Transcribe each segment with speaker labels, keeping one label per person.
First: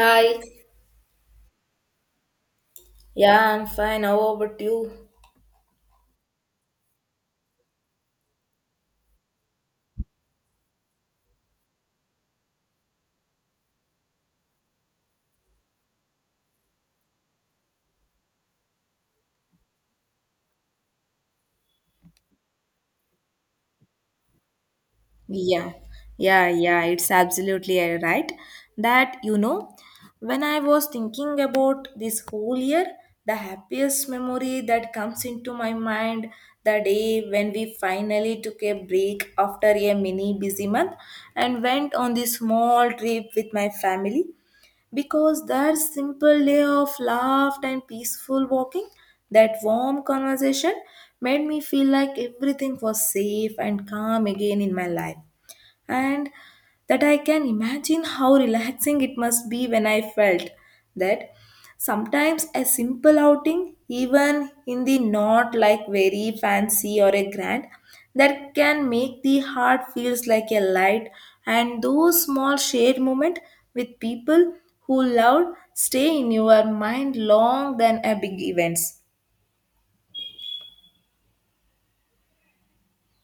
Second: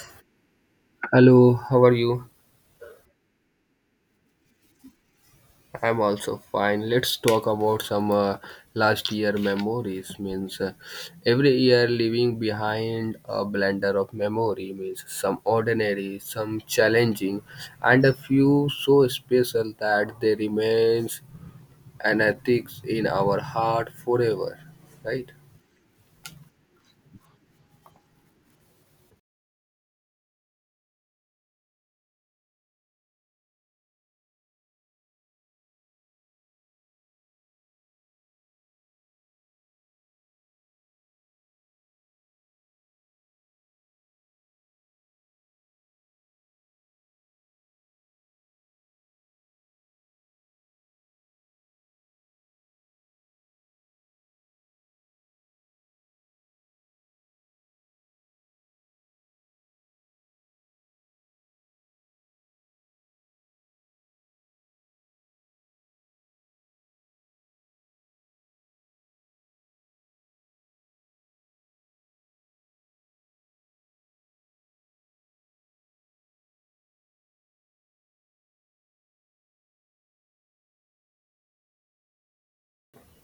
Speaker 1: Hi.
Speaker 2: Hello, how are you?
Speaker 1: Yeah, I'm fine. How about you?
Speaker 2: I'm also fine. Let's talk about some last year memories. Means every year leaving behind a blender of memory means some ordinary, some challenging, and a few so special that they remains an ethics in our heart forever, right?
Speaker 1: Yeah, yeah, yeah, it's absolutely right. That, when I was thinking about this whole year, the happiest memory that comes into my mind the day when we finally took a break after a mini busy month and went on this small trip with my family, because that simple day of laugh and peaceful walking, that warm conversation made me feel like everything was safe and calm again in my life, and that I can imagine how relaxing it must be when I felt that sometimes a simple outing, even in the not like very fancy or a grand, that can make the heart feels like a light, and those small shared moment with people who loved stay in your mind long than a big events.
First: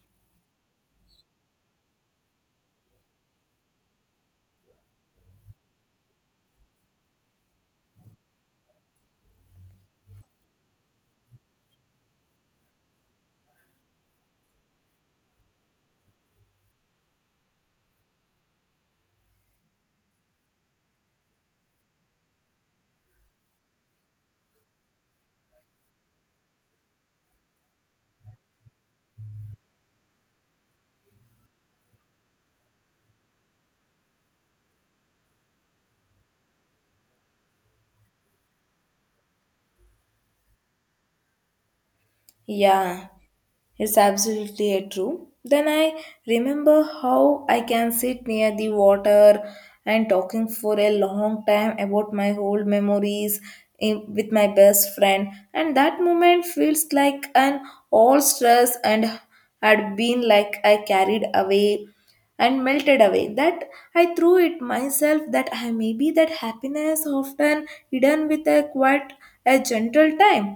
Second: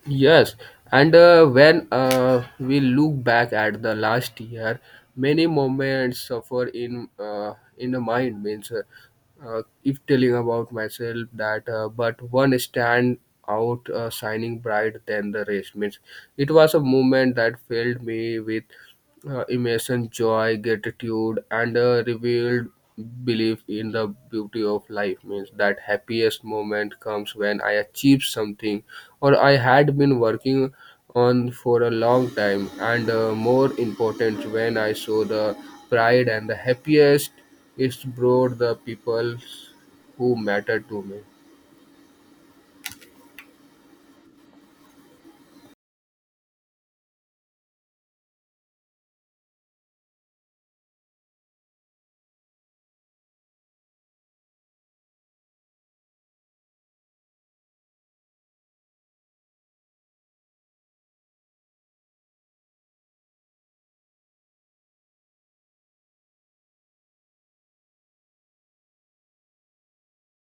Speaker 2: Yes, and when we look back at the last year, many moments suffer in the mind. Means, if telling about myself that, but one stand out shining bright than the rest. Means, it was a moment that filled me with immersion, joy, gratitude, and a revealed belief in the beauty of life means that happiest moment comes when I achieve something or I had been working on for a long time, and more important, when I show the pride and the happiest is brought the people who matter to me.
Speaker 1: Yeah, it's absolutely a true. Then I remember how I can sit near the water and talking for a long time about my old memories with my best friend, and that moment feels like an all stress and had been like I carried away and melted away, that I threw it myself, that I maybe that happiness often hidden with a quite a gentle time,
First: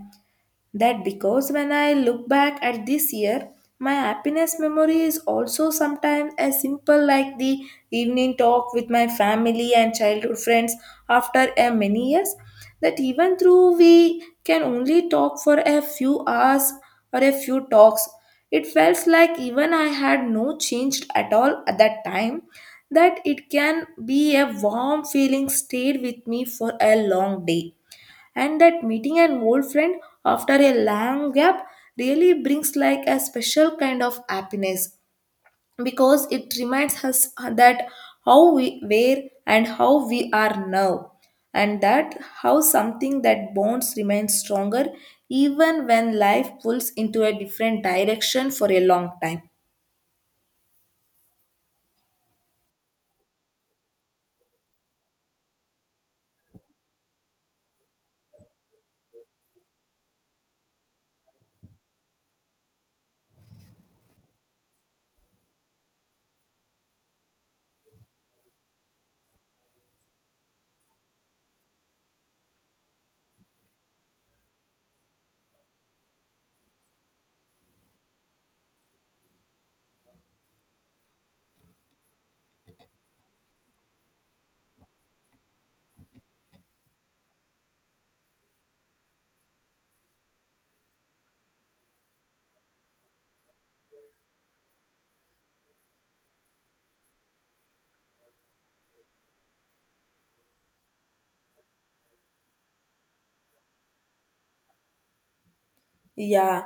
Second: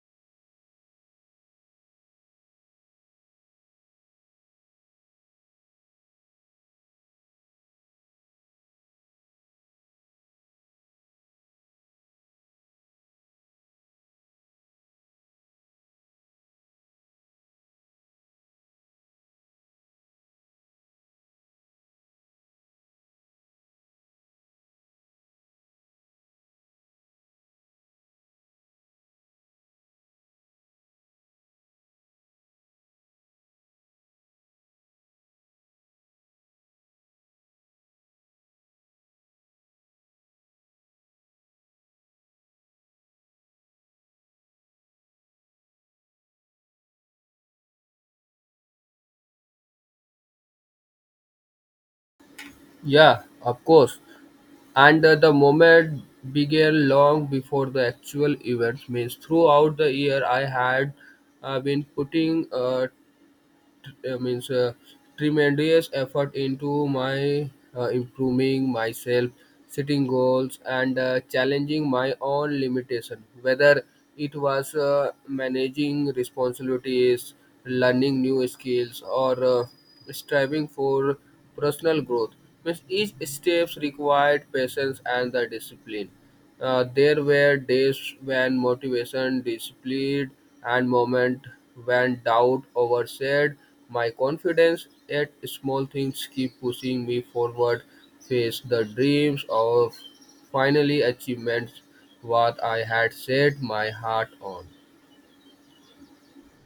Speaker 1: that because when I look back at this year, my happiness memory is also sometimes as simple like the evening talk with my family and childhood friends after a many years. That even though we can only talk for a few hours or a few talks, it felt like even I had no changed at all at that time. That it can be a warm feeling stayed with me for a long day, and that meeting an old friend after a long gap really brings like a special kind of happiness, because it reminds us that how we were and how we are now, and that how something that bonds remains stronger even when life pulls into a different direction for a long time.
Speaker 2: Yeah, of course. And the moment began long before the actual event means throughout the year I had been putting means tremendous effort into my improving myself, setting goals and challenging my own limitation, whether it was managing responsibilities, learning new skills or striving for personal growth means each steps required patience and the discipline. There were days when motivation disappeared and moments when doubt overshadowed my confidence. Yet small things keep pushing me forward, face the dreams of finally achievements what I had set my heart on.
Speaker 1: Yeah,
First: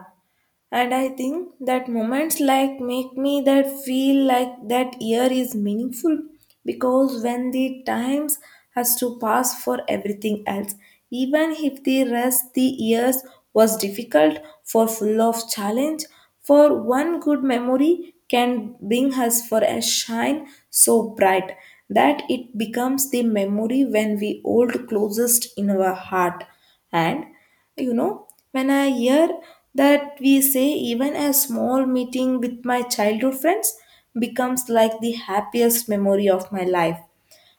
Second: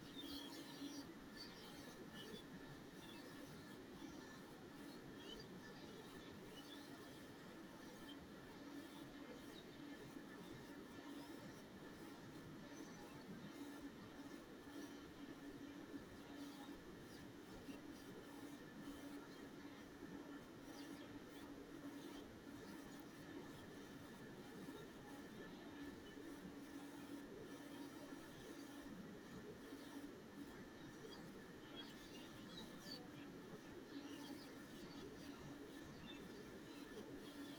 Speaker 1: and I think that moments like make me that feel like that year is meaningful, because when the times has to pass for everything else, even if the rest the years was difficult for full of challenge for one good memory can bring us for a shine so bright that it becomes the memory when we hold closest in our heart. And you know, when I hear that we say even a small meeting with my childhood friends becomes like the happiest memory of my life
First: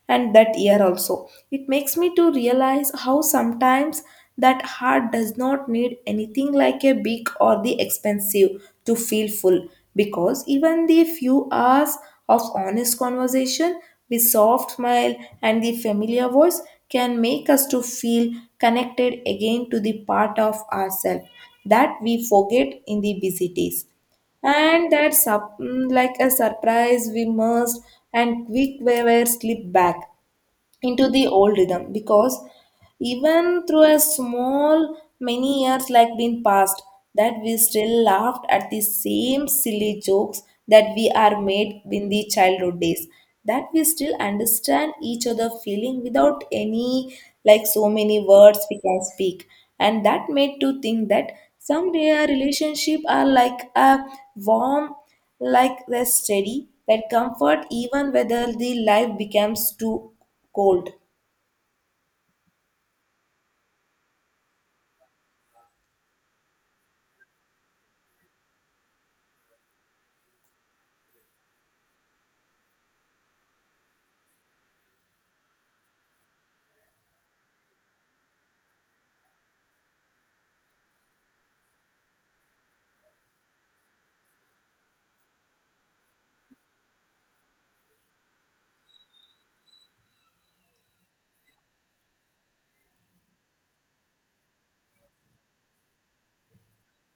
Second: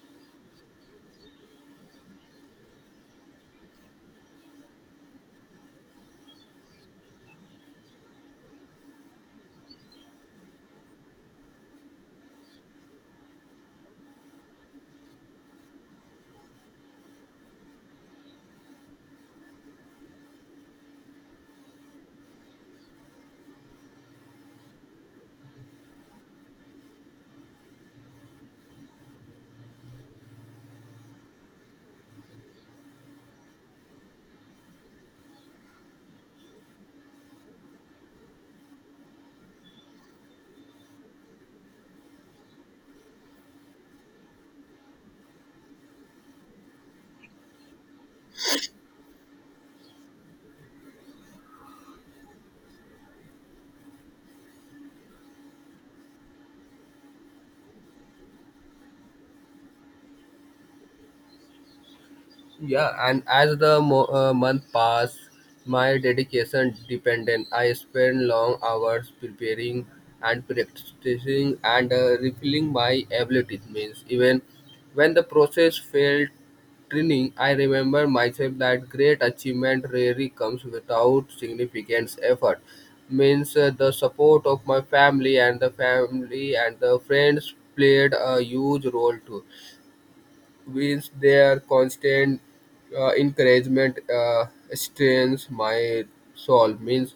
Speaker 1: and that year also. It makes me to realize how sometimes that heart does not need anything like a big or the expensive to feel full, because even the few hours of honest conversation with soft smile and the familiar voice can make us to feel connected again to the part of ourselves that we forget in the busy days, and that like a surprise we must and quick we were slip back into the old rhythm, because even through a small many years like been passed, that we still laughed at the same silly jokes that we are made in the childhood days, that we still understand each other feeling without any like so many words we can speak, and that made to think that some rare relationship are like a warm, like the steady that comfort even whether the life becomes too cold.
Speaker 2: Yeah, and as the month passed, my dedication dependent. I spent long hours preparing and practicing and refilling my abilities. Means even when the process failed training, I remember myself that great achievement rarely comes without significant effort. Means the support of my family and the friends played a huge role too. Means their constant encouragement strengthens my soul means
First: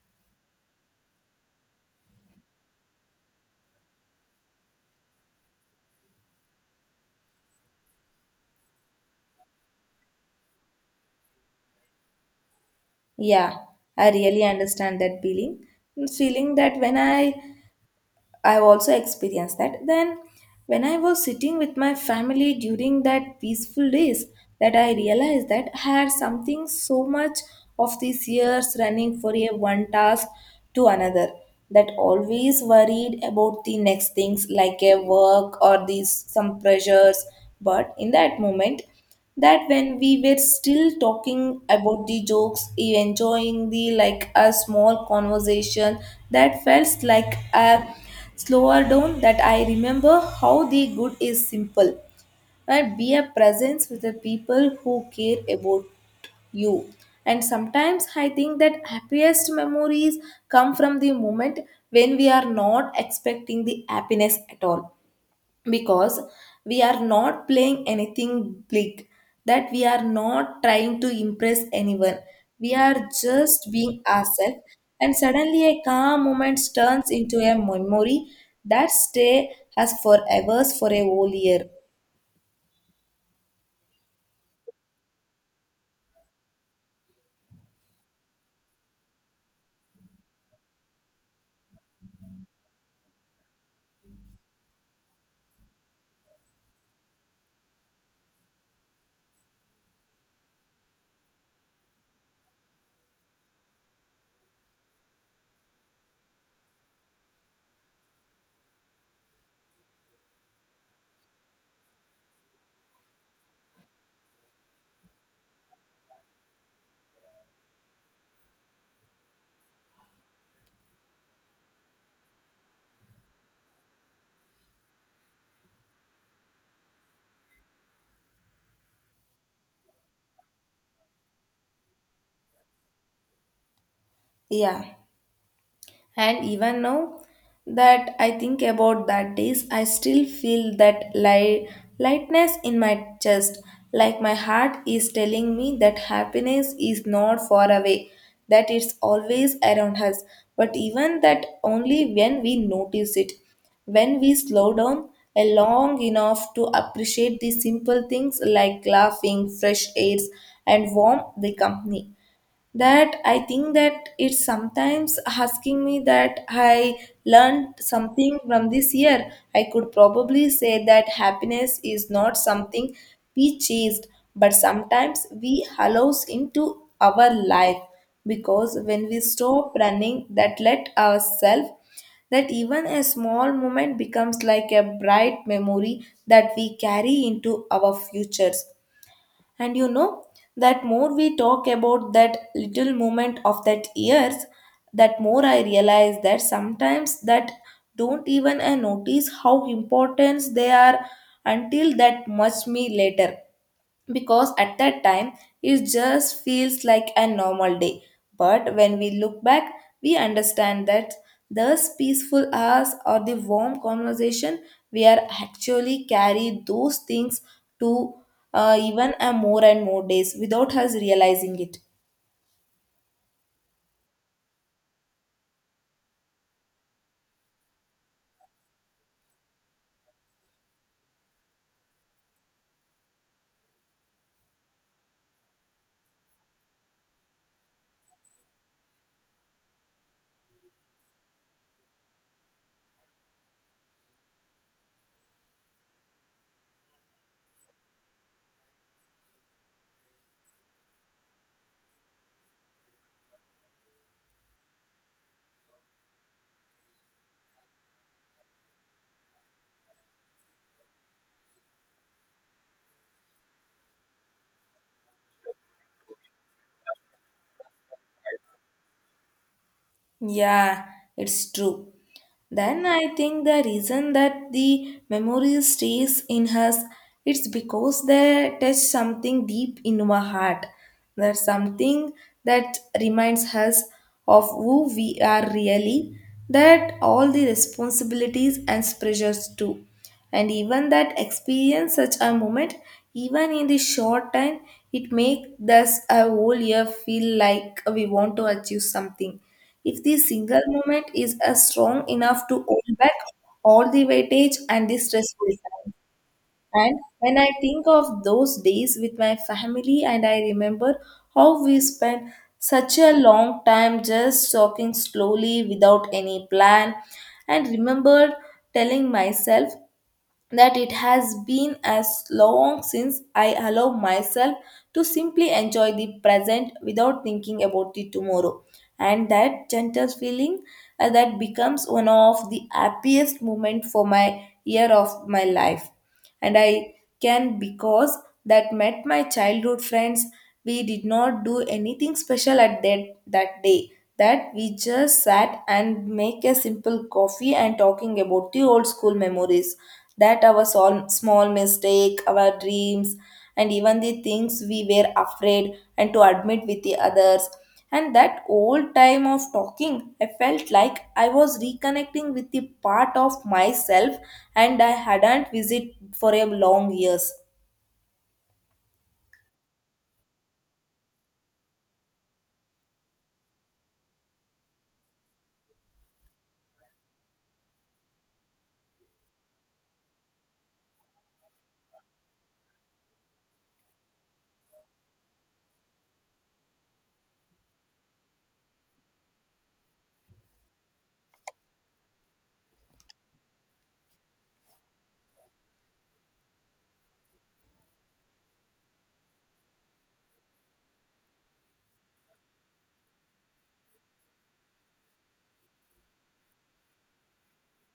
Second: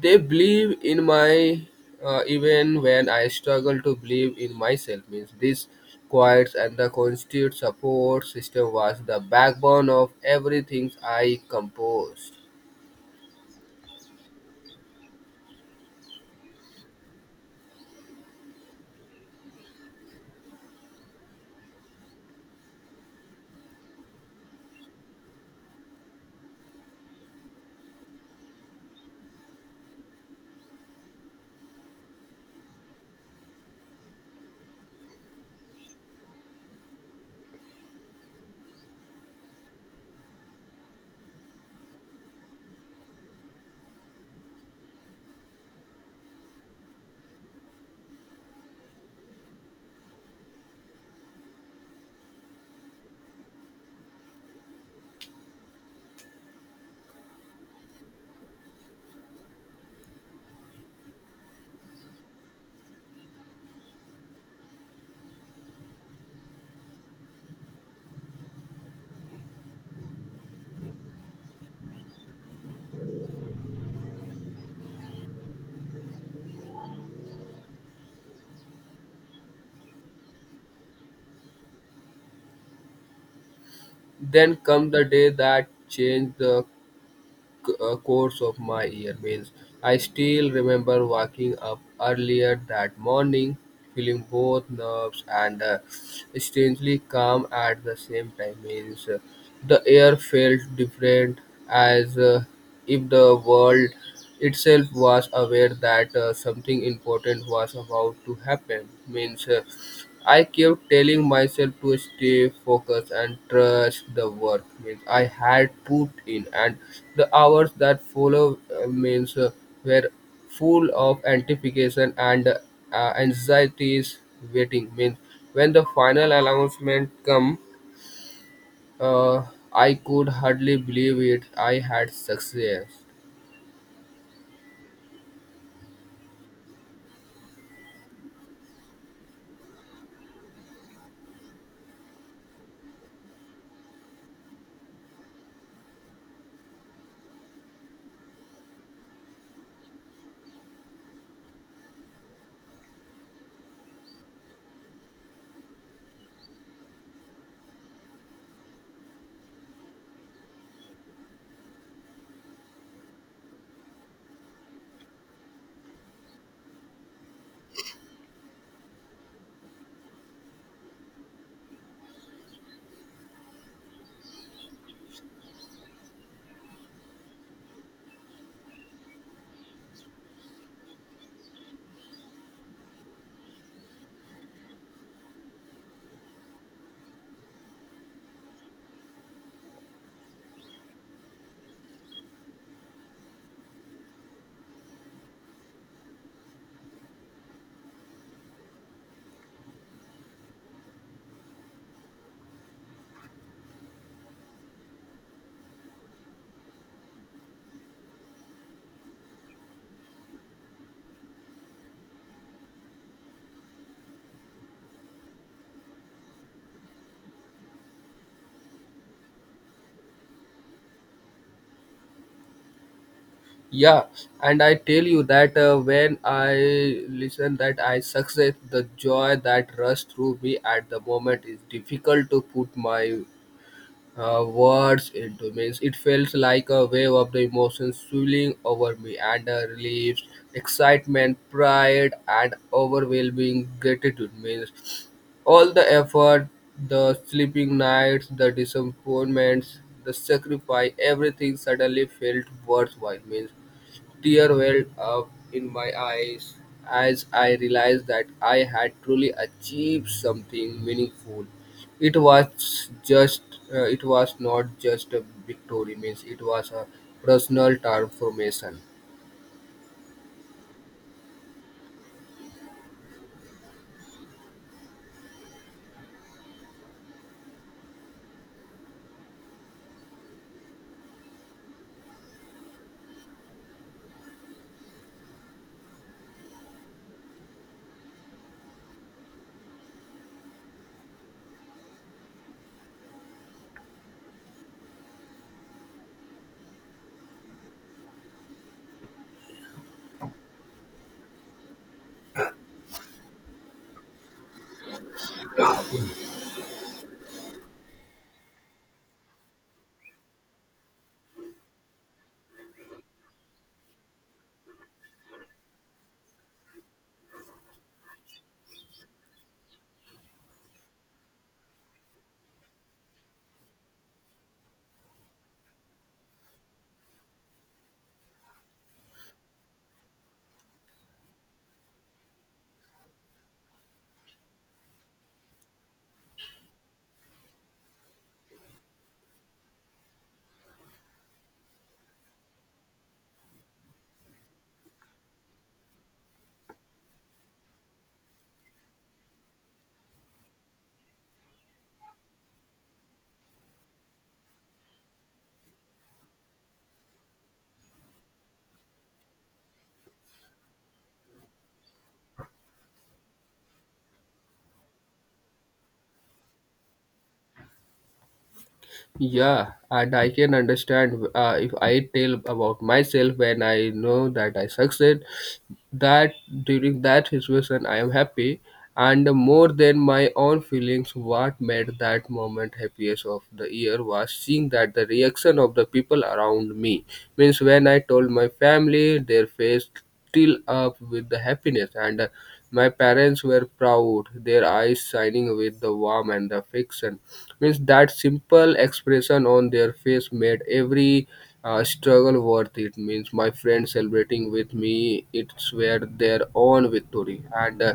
Speaker 2: they believe in my even when I struggle to believe in myself means this quiet and the constant support system was the backbone of everything I composed.
Speaker 1: Yeah, I really understand that feeling. It's feeling that when I have also experienced that, then when I was sitting with my family during that peaceful days, that I realized that I had something so much of these years running for a one task to another, that always worried about the next things like a work or these some pressures, but in that moment, that when we were still talking about the jokes enjoying the like a small conversation, that felt like a slower down, that I remember how the good is simple, right be a presence with the people who care about you. And sometimes I think that happiest memories come from the moment when we are not expecting the happiness at all, because we are not playing anything big, that we are not trying to impress anyone, we are just being ourselves, and suddenly a calm moment turns into a memory that stay has forever for a whole year.
Speaker 2: Then come the day that changed the course of my year means I still remember waking up earlier that morning, feeling both nerves and strangely calm at the same time. Means the air felt different, as if the world itself was aware that something important was about to happen. Means I kept telling myself to stay focused and trust the work. Means I had put in, and the hours that follow means were full of anticipation and anxieties waiting. Means when the final announcement come, uh, I could hardly believe it. I had success.
Speaker 1: Yeah. And even now that I think about that days, I still feel that light, lightness in my chest, like my heart is telling me that happiness is not far away, that it's always around us, but even that only when we notice it. When we slow down a long enough to appreciate the simple things like laughing, fresh airs, and warm the company, that I think that it's sometimes asking me that I learned something from this year, I could probably say that happiness is not something we chased but sometimes we allows into our life, because when we stop running that let ourselves, that even a small moment becomes like a bright memory that we carry into our futures. And you know, that more we talk about that little moment of that years, that more I realize that sometimes that don't even I notice how important they are until that much me later, because at that time it just feels like a normal day. But when we look back, we understand that those peaceful hours or the warm conversation we are actually carry those things to even a more and more days without us realizing it.
Speaker 2: Yeah, and I tell you that when I listen that I success, the joy that rushed through me at the moment is difficult to put my words into. Means it feels like a wave of the emotions swirling over me, and relief, excitement, pride, and overwhelming gratitude. Means all the effort, the sleeping nights, the disappointments, the sacrifice, everything suddenly felt worthwhile. Means tear welled up in my eyes as I realized that I had truly achieved something meaningful. It was just, it was not just a victory, means it was a personal transformation.
Speaker 1: Yeah, it's true. Then I think the reason that the memory stays in us, it's because they touch something deep in our heart. There's something that reminds us of who we are really, that all the responsibilities and pressures too, and even that experience such a moment even in the short time it makes us a whole year feel like we want to achieve something if the single moment is a strong enough to hold back all the weightage and the stressful time. And when I think of those days with my family and I remember how we spent such a long time just talking slowly without any plan, and remembered telling myself that it has been as long since I allow myself to simply enjoy the present without thinking about the tomorrow. And that gentle feeling that becomes one of the happiest moments for my year of my life, and I can because that met my childhood friends. We did not do anything special at that day. That we just sat and make a simple coffee and talking about the old school memories. That our small mistake, our dreams, and even the things we were afraid and to admit with the others. And that old time of talking, I felt like I was reconnecting with the part of myself and I hadn't visited for a long years.
Speaker 2: Yeah, and I can understand, if I tell about myself, when I know that I succeed, that during that situation I am happy, and more than my own feelings, what made that moment happiest of the year was seeing that the reaction of the people around me. Means when I told my family, their face till up with the happiness and my parents were proud, their eyes shining with the warmth and the affection means that simple expression on their face made every struggle worth it means my friends celebrating with me it's were their own victory and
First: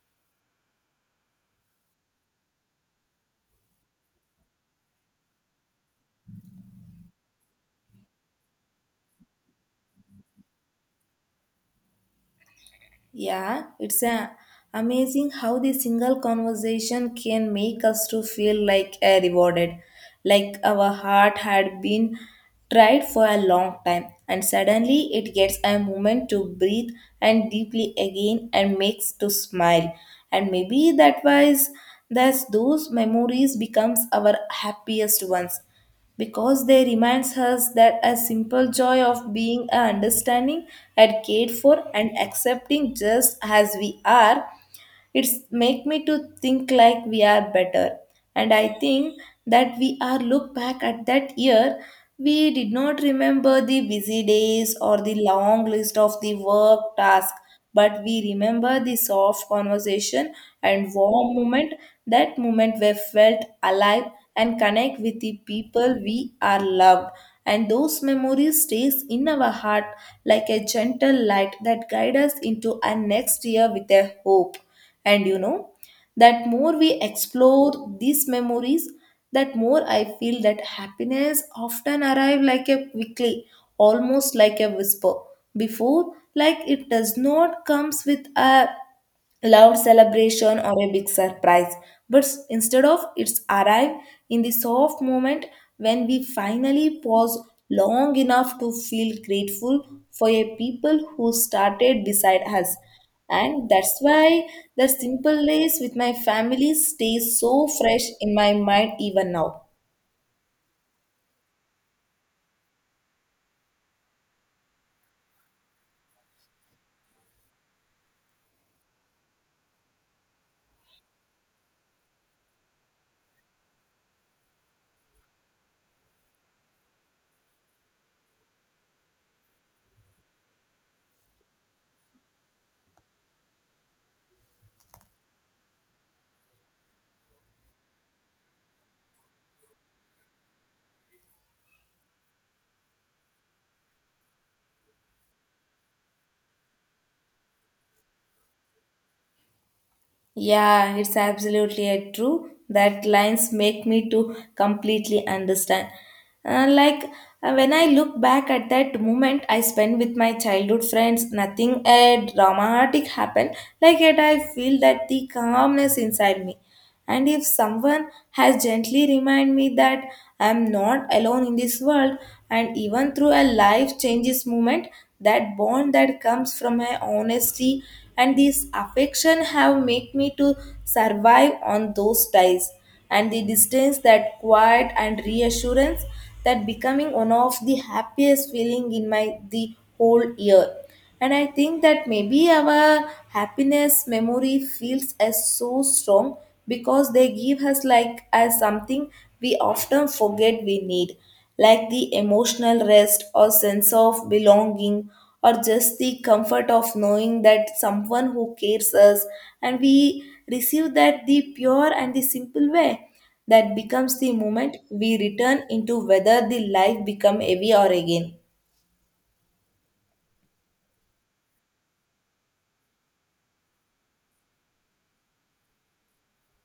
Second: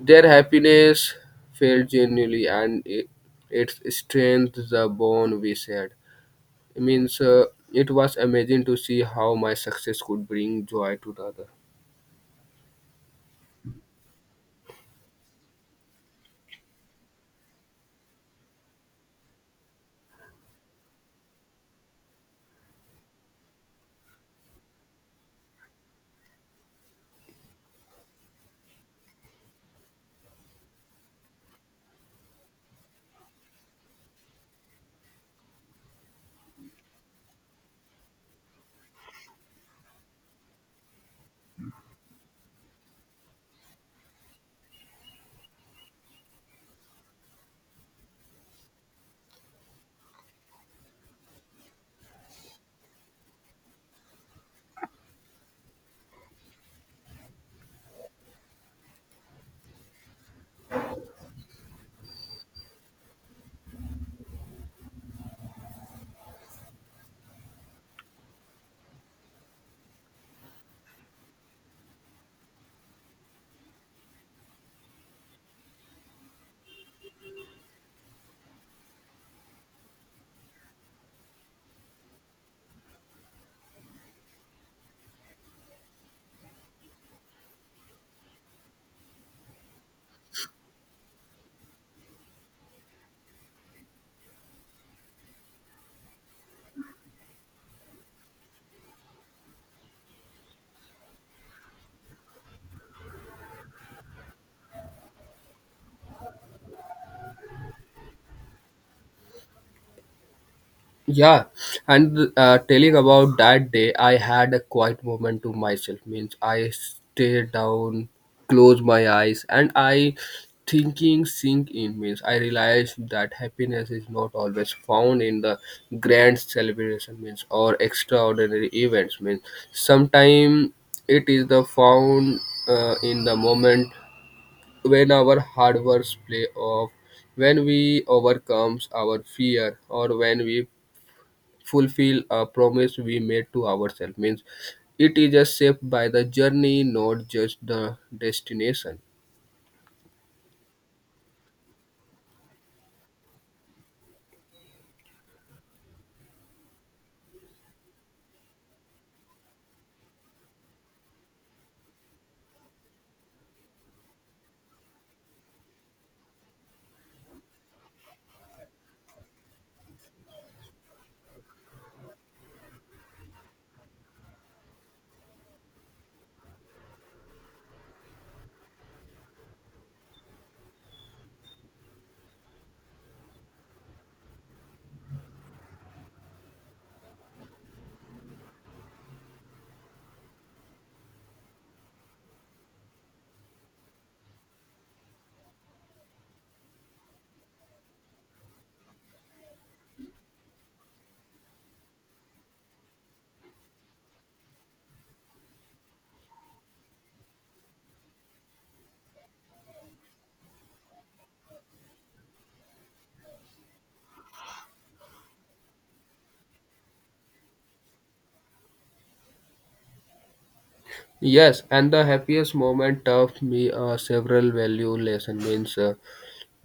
Speaker 2: their happiness felt genuinely and it strengthened the bond we shared means it was amazing to see how my success could bring joy to the other.
Speaker 1: Yeah, it's a, amazing how the single conversation can make us to feel like a rewarded, like our heart had been tried for a long time, and suddenly it gets a moment to breathe and deeply again and makes to smile, and maybe that was thus those memories becomes our happiest ones because they reminds us that a simple joy of being a understanding and cared for and accepting just as we are, it's make me to think like we are better. And I think that we are look back at that year, we did not remember the busy days or the long list of the work task, but we remember the soft conversation and warm moment, that moment we felt alive and connect with the people we are loved, and those memories stays in our heart like a gentle light that guide us into our next year with a hope. And you know, that more we explore these memories, that more I feel that happiness often arrive like a quickly, almost like a whisper. Before, like it does not comes with a loud celebration or a big surprise, but instead of it's arrive in the soft moment when we finally pause long enough to feel grateful for a people who started beside us, and that's why the simple days with my family stays so fresh in my mind even now.
Speaker 2: Yeah, and telling about that day, I had a quiet moment to myself. Means I stayed down, closed my eyes, and I thinking sink in. Means I realized that happiness is not always found in the grand celebration. Means or extraordinary events. Means sometimes it is the found in the moment when our hard works play off, when we overcomes our fear or when we fulfill a promise we made to ourselves means it is just shaped by the journey, not just the destination.
Speaker 1: Yeah, it's absolutely a true that lines make me to completely understand. Like when I look back at that moment I spent with my childhood friends, nothing dramatic happened. Like yet I feel that the calmness inside me. And if someone has gently reminded me that I am not alone in this world, and even through a life changes moment, that bond that comes from my honesty and this affection have make me to survive on those days. And the distance, that quiet and reassurance, that becoming one of the happiest feeling in my the whole year, and I think that maybe our happiness memory feels as so strong because they give us like as something we often forget we need, like the emotional rest or sense of belonging or just the comfort of knowing that someone who cares us and we receive that the pure and the simple way that becomes the moment we return into whether the life become heavy or again.
Speaker 2: Yes, and the happiest moment taught me several value lesson means uh,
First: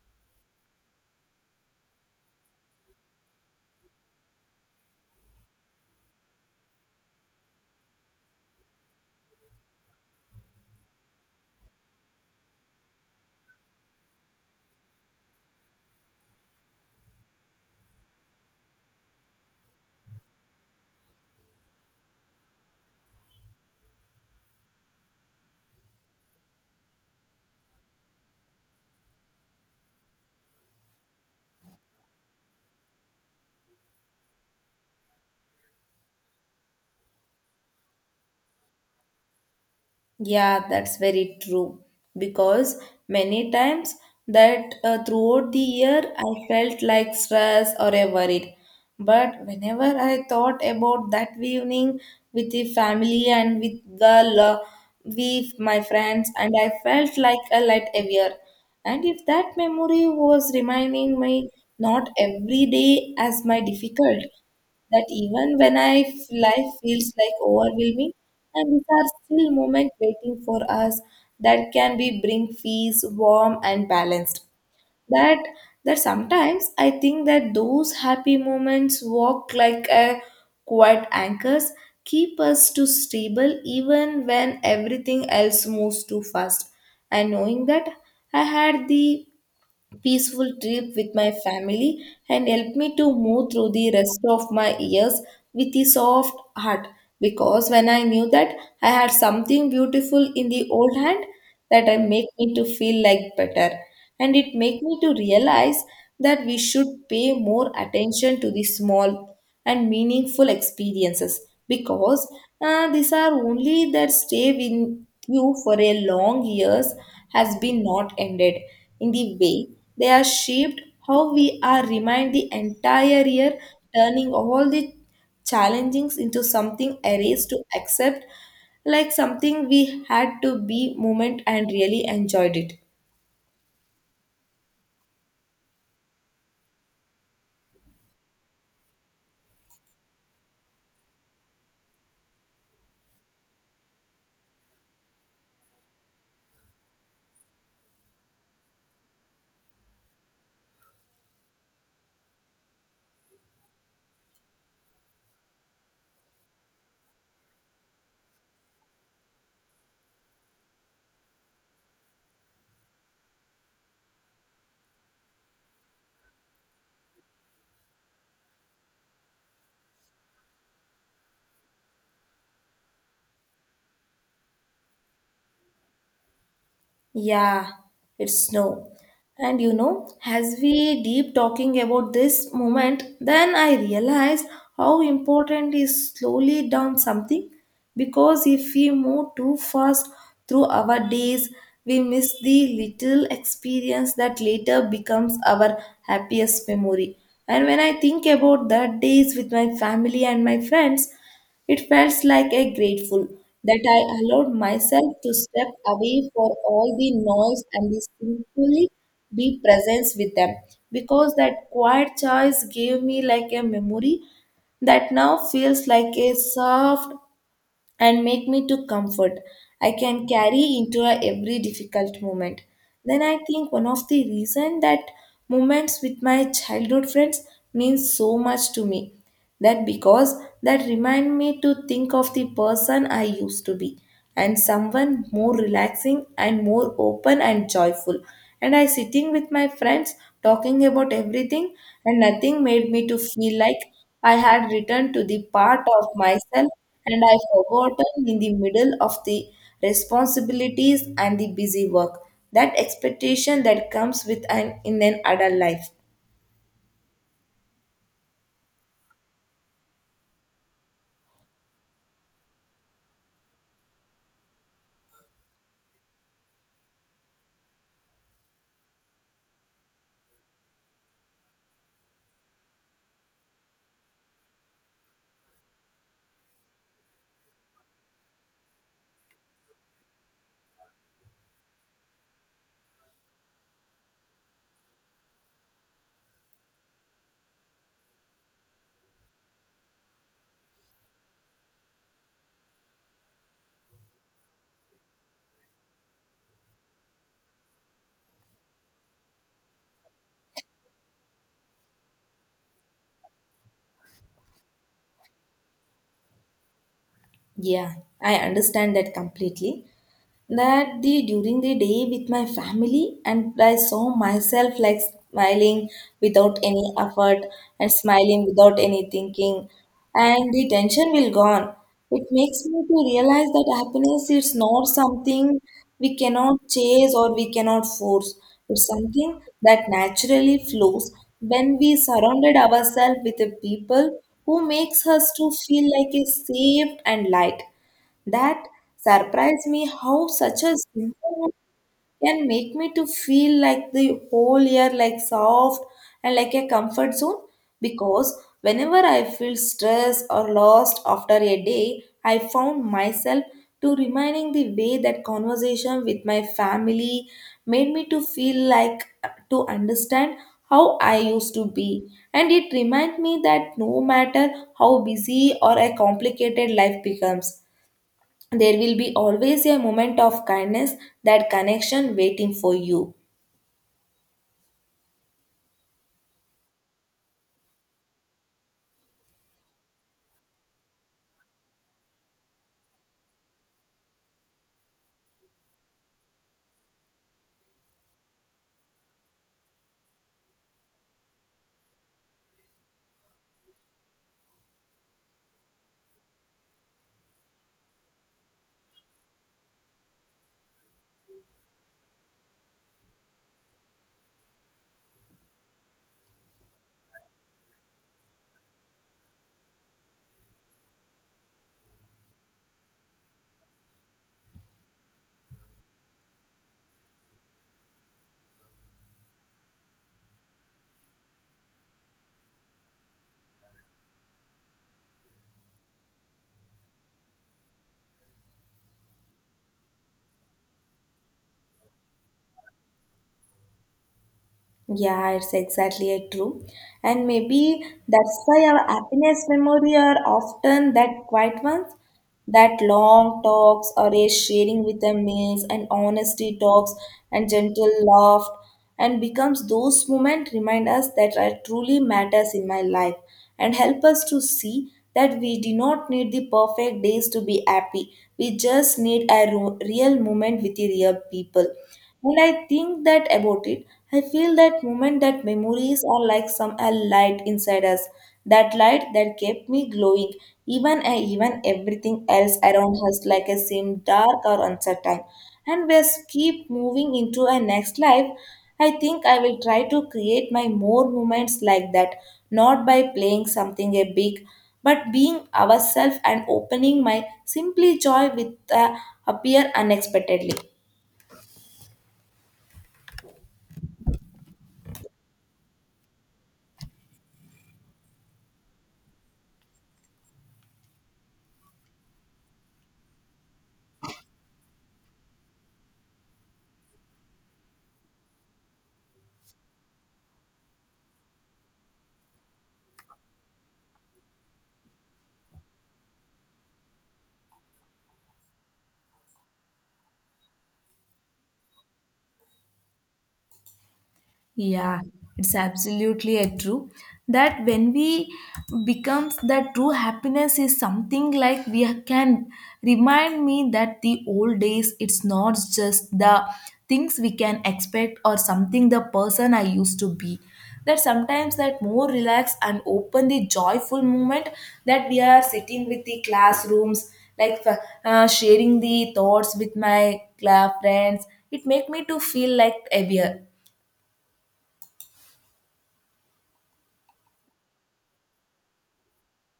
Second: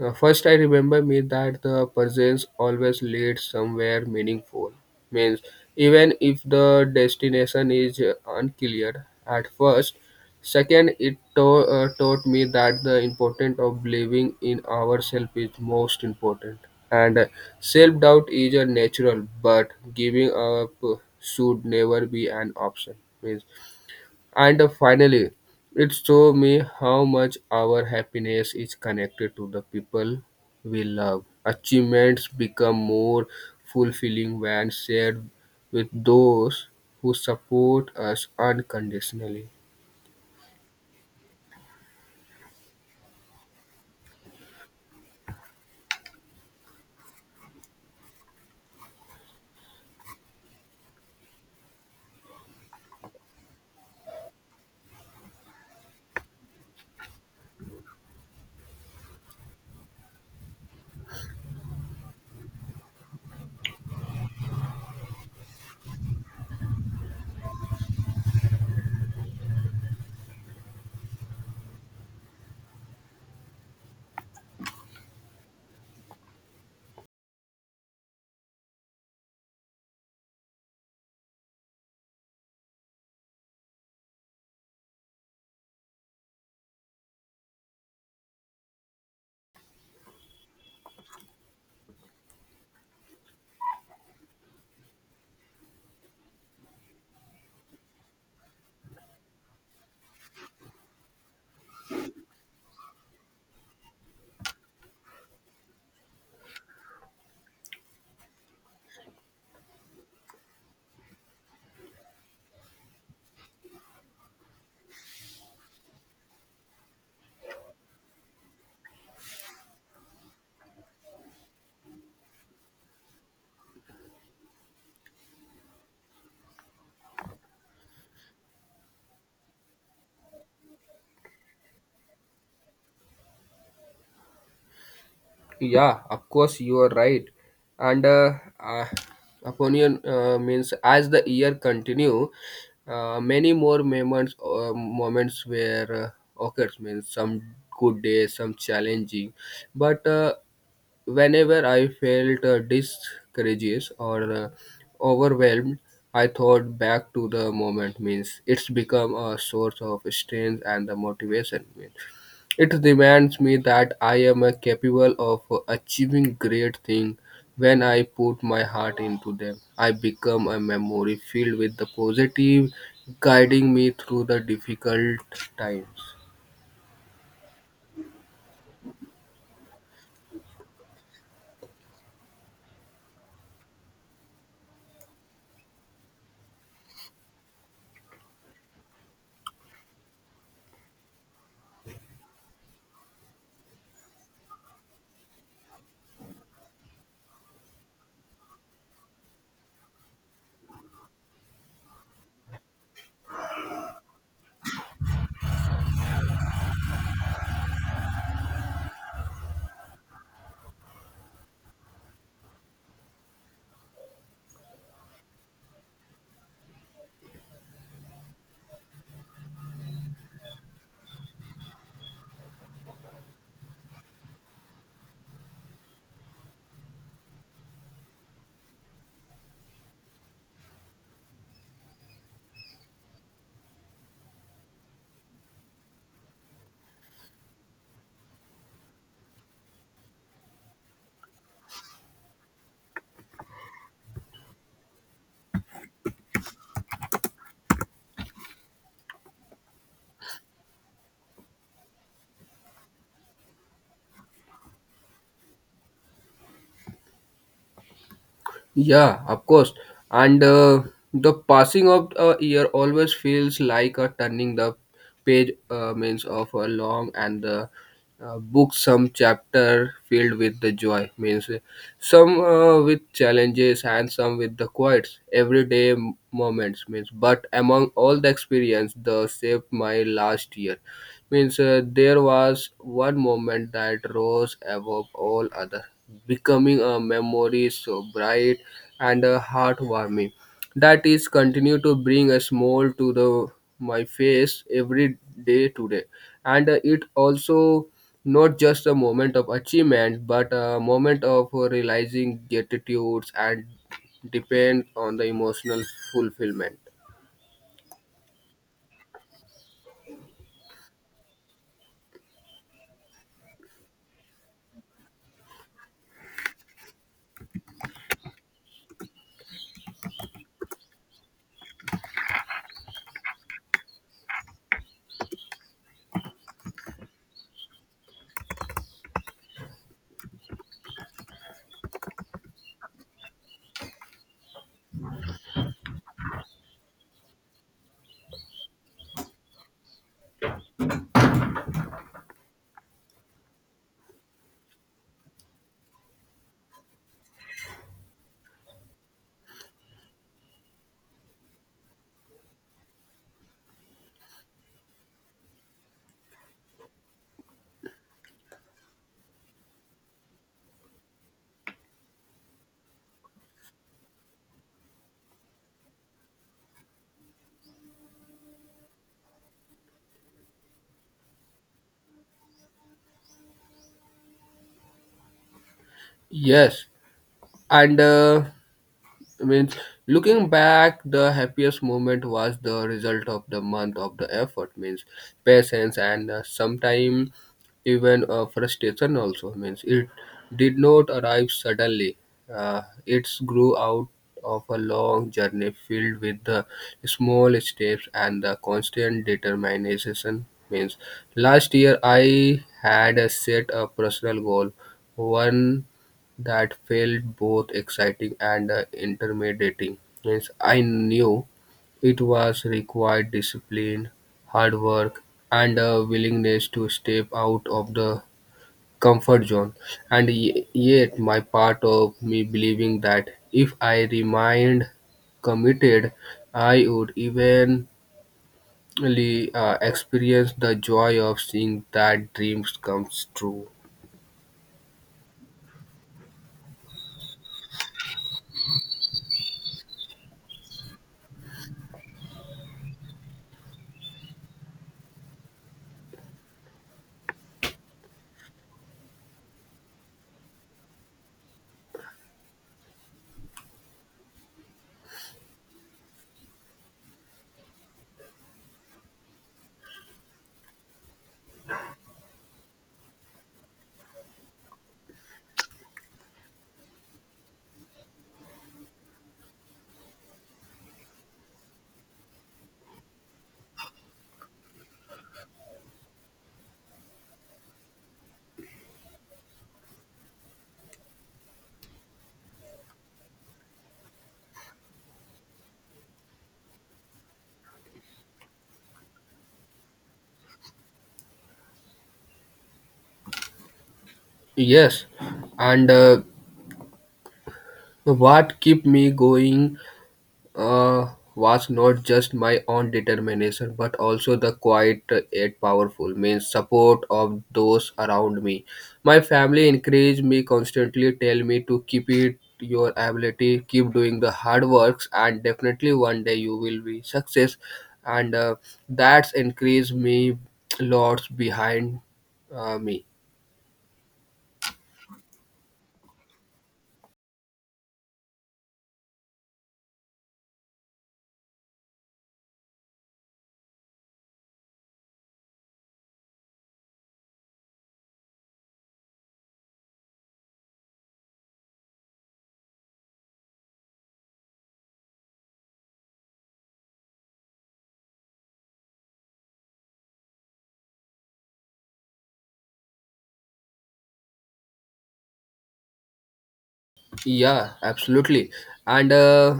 Speaker 2: Uh, first, I remember me that the presence always leads somewhere meaningful. Means even if the destination is unclear at first. Second, it taught me that the importance of believing in ourselves is most important. And self-doubt is a natural, but giving up should never be an option. Means and finally, it showed me how much our happiness is connected to the people we love. Achievements become more fulfilling when shared with those who support us unconditionally.
Speaker 1: Yeah, that's very true. Because many times that throughout the year I felt like stressed or worried. But whenever I thought about that evening with the family and with girl, with my friends, and I felt like a light heavier. And if that memory was reminding me not every day as my difficult, that even when life feels like overwhelming, and these are still moments waiting for us that can be bring peace, warm and balanced. That that sometimes I think that those happy moments walk like a quiet anchors, keep us to stable even when everything else moves too fast. And knowing that I had the peaceful trip with my family and helped me to move through the rest of my years with a soft heart, because when I knew that I had something beautiful in the old hand, that I make me to feel like better and it make me to realize that we should pay more attention to the small and meaningful experiences, because these are only that stay with you for a long years has been not ended in the way they are shaped how we are remind the entire year, turning all the challengings into something erased to accept, like something we had to be moment and really enjoyed it.
Speaker 2: Yeah, of course you are right. And uh, opinion means as the year continue, many more moments where occurs means some good days, some challenging, but whenever I felt discouraged or overwhelmed, I thought back to the moment means it's become a source of strength and the motivation. It reminds me that I am capable of achieving great things when I put my heart into them. I become a memory filled with the positive, guiding me through the difficult times.
Speaker 1: Yeah, it's snow. And you know, as we deep talking about this moment, then I realized how important is slowly down something, because if we move too fast through our days, we miss the little experience that later becomes our happiest memory. And when I think about that days with my family and my friends, it felt like a grateful that I allowed myself to step away for all the noise and the simply be present with them, because that quiet choice gave me like a memory that now feels like a soft and make me to comfort I can carry into a every difficult moment. Then I think one of the reason that moments with my childhood friends means so much to me, that because that remind me to think of the person I used to be and someone more relaxing and more open and joyful, and I sitting with my friends talking about everything and nothing made me to feel like I had returned to the part of myself and I forgotten in the middle of the responsibilities and the busy work that expectation that comes with an in an adult life.
Speaker 2: Yeah, of course. And the passing of a year always feels like a turning the page means of a long and the book, some chapter filled with the joy means some with challenges and some with the quiet everyday moments means but among all the experience the saved my last year. Means there was one moment that rose above all other, becoming a memory so bright and heartwarming that is continue to bring a smile to the my face every day today, and it also not just a moment of achievement but a moment of realizing gratitudes and depend on the emotional fulfillment.
Speaker 1: Yeah, I understand that completely. That the during the day with my family and I saw myself like smiling without any effort and smiling without any thinking, and the tension will gone. It makes me to realize that happiness is not something we cannot chase or we cannot force. It's something that naturally flows when we surrounded ourselves with the people who makes us to feel like a safe and light. That surprised me how such a simple one can make me to feel like the whole year like soft and like a comfort zone, because whenever I feel stressed or lost after a day, I found myself to reminding the way that conversation with my family made me to feel like to understand how I used to be. And it reminds me that no matter how busy or a complicated life becomes, there will be always a moment of kindness that connection waiting for you.
Speaker 2: Yes, and. I mean, looking back, the happiest moment was the result of the month of the effort, means patience and sometimes even frustration also means it did not arrive suddenly. It grew out of a long journey filled with the small steps and the constant determination. Means last year I had set a personal goal, one that felt both exciting and intimidating. Means I knew it was required discipline, hard work, and a willingness to step out of the comfort zone. And yet, my part of me believing that if I remained committed, I would eventually experience the joy of seeing that dreams comes true.
Speaker 1: Yeah, it's exactly a true. And maybe that's why our happiness memory are often that quiet ones, that long talks or a sharing with the meals and honesty talks and gentle laugh, and becomes those moments remind us that I truly matters in my life and help us to see that we do not need the perfect days to be happy. We just need a real moment with the real people. When I think that about it, I feel that moment that memories are like some a light inside us. That light that kept me glowing, even everything else around us like a seemed dark or uncertain, and we keep moving into a next life. I think I will try to create my more moments like that, not by playing something a big, but being ourselves and opening my simply joy with appear unexpectedly.
Speaker 2: Yes, and. What kept me going uh, was not just my own determination, but also the quiet yet powerful means support of those around me. My family encouraged me constantly, tell me to keep it your ability, keep doing the hard works, and definitely one day you will be success. And that's encouraged me lots behind me.
Speaker 1: Yeah, it's absolutely a true, that when we becomes that true happiness is something like we can remind me that the old days it's not just the things we can expect or something the person I used to be. That sometimes that more relaxed and open the joyful moment that we are sitting with the classrooms, like sharing the thoughts with my friends. It make me to feel like heavier.
Speaker 2: Yeah, absolutely. And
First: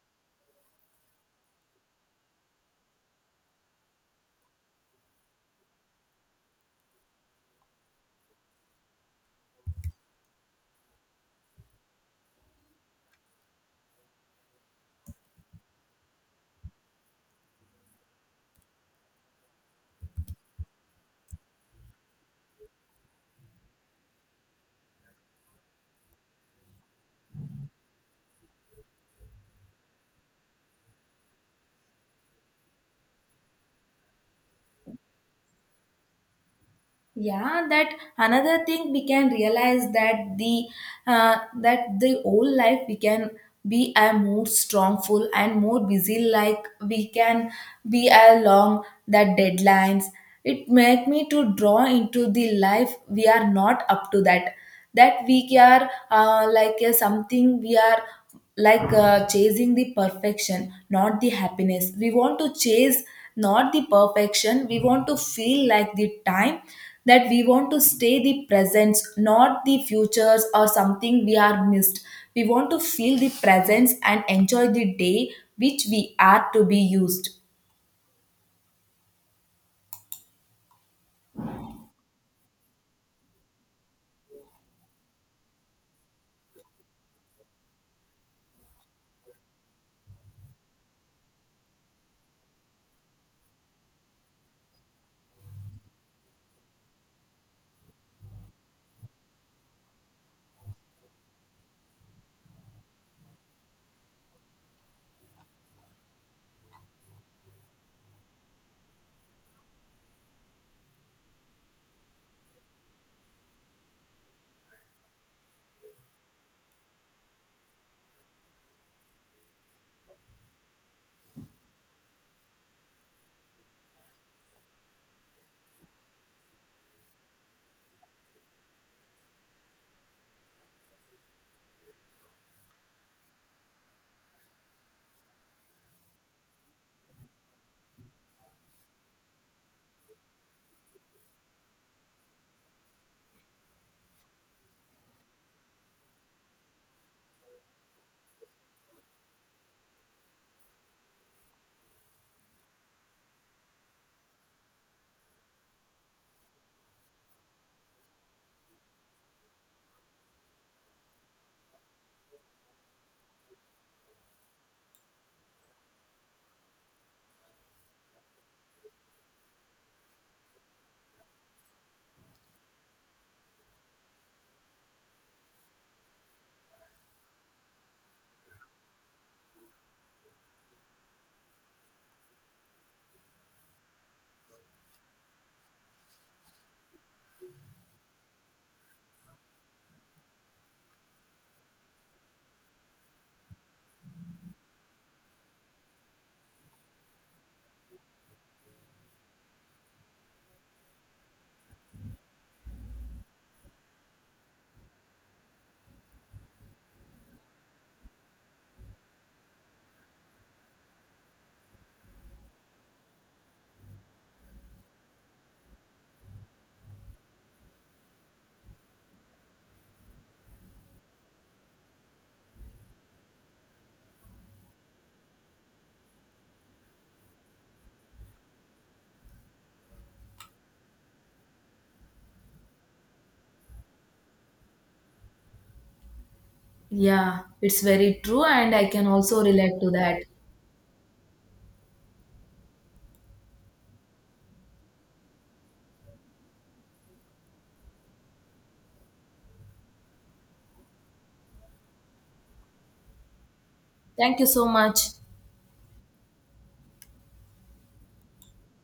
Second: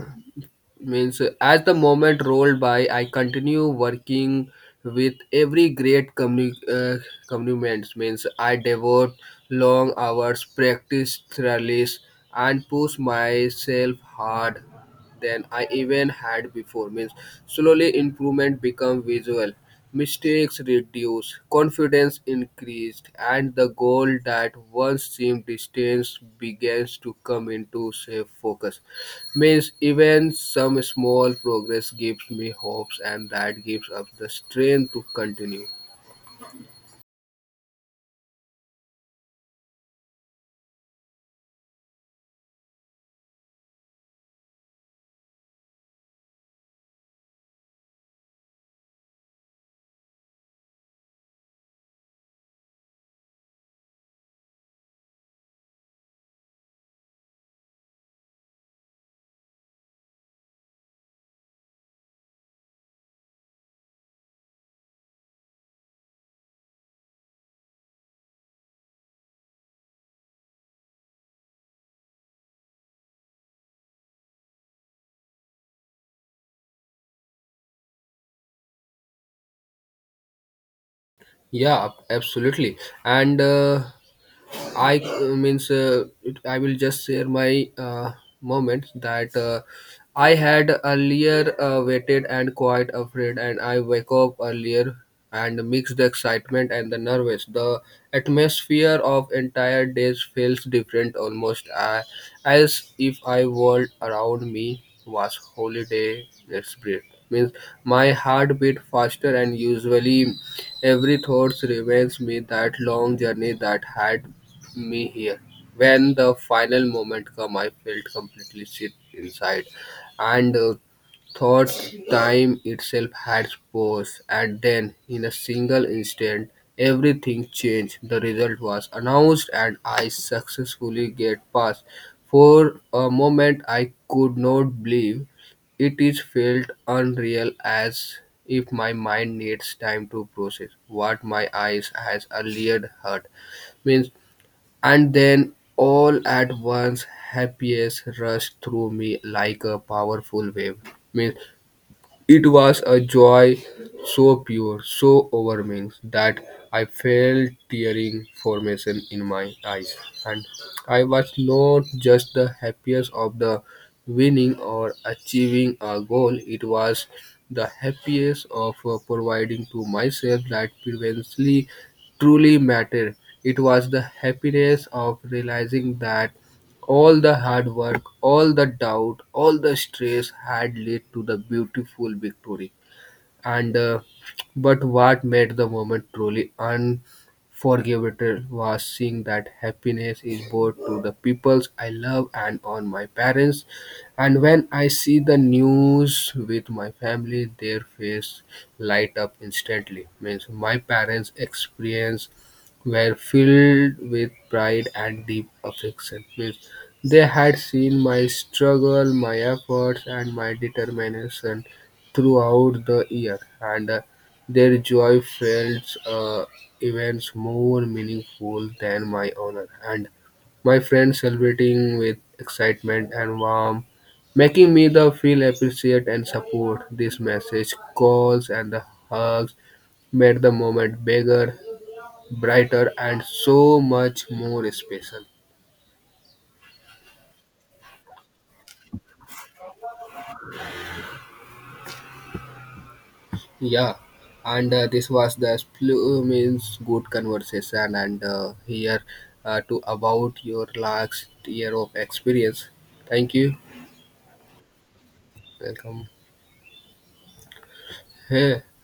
Speaker 2: means as the moment rolled by, I continue working with every great commitment. Means I devote long hours, practice thoroughly, and push myself hard than I even had before. Means slowly improvement become visual, mistakes reduced, confidence increased, and the goal that once seemed distant begins to come into safe focus. Means even some small progress gives me hopes, and that gives us the strength to continue.
Speaker 1: Yeah, that another thing we can realize, that the whole life we can be a more strongful and more busy, like we can be along that deadlines. It make me to draw into the life we are not up to that, that we are like a something we are like chasing the perfection, not the happiness we want to chase, not the perfection we want to feel like the time that we want to stay the presence, not the futures or something we are missed. We want to feel the presence and enjoy the day which we are to be used.
Speaker 2: Yeah, absolutely. And I will just share my moment that I had earlier waited and quite afraid, and I wake up earlier and mix the excitement and the nervous. The atmosphere of entire days feels different, almost as if I world around me was holiday spirit. Means my heart beat faster and usually every thought reminds me that long journey that had me here. When the final moment come, I felt completely sick inside, and thought time itself had paused. And then, in a single instant, everything changed. The result was announced, and I successfully get past. For a moment, I could not believe it is felt unreal as if my mind needs time to process what my eyes has earlier heard means, and then, all at once, happiness rushed through me like a powerful wave. Means it was a joy so pure, so overwhelming that I felt tearing formation in my eyes, and I was not just the happiest of the winning or achieving a goal, it was the happiest of providing to myself that previously truly mattered. It was the happiness of realizing that all the hard work, all the doubt, all the stress had led to the beautiful victory and but what made the moment truly unforgettable was seeing that happiness is brought to the peoples I love and on my parents. And when I see the news with my family, their face light up instantly. Means my parents' experience were filled with pride and deep affection. Means they had seen my struggle, my efforts, and my determination throughout the year, and their joy felt events more meaningful than my honor and my friends celebrating with excitement and warmth, making me the feel appreciate and support. This message calls and the hugs made the moment bigger, brighter, and so much more special.
Speaker 1: Yeah, it's very true and I can also relate to that.
Speaker 2: Yeah, and this was the Splu means good conversation, and here to about your last year of experience. Thank you.
Speaker 1: Thank you so much.
Speaker 2: Welcome. Hey.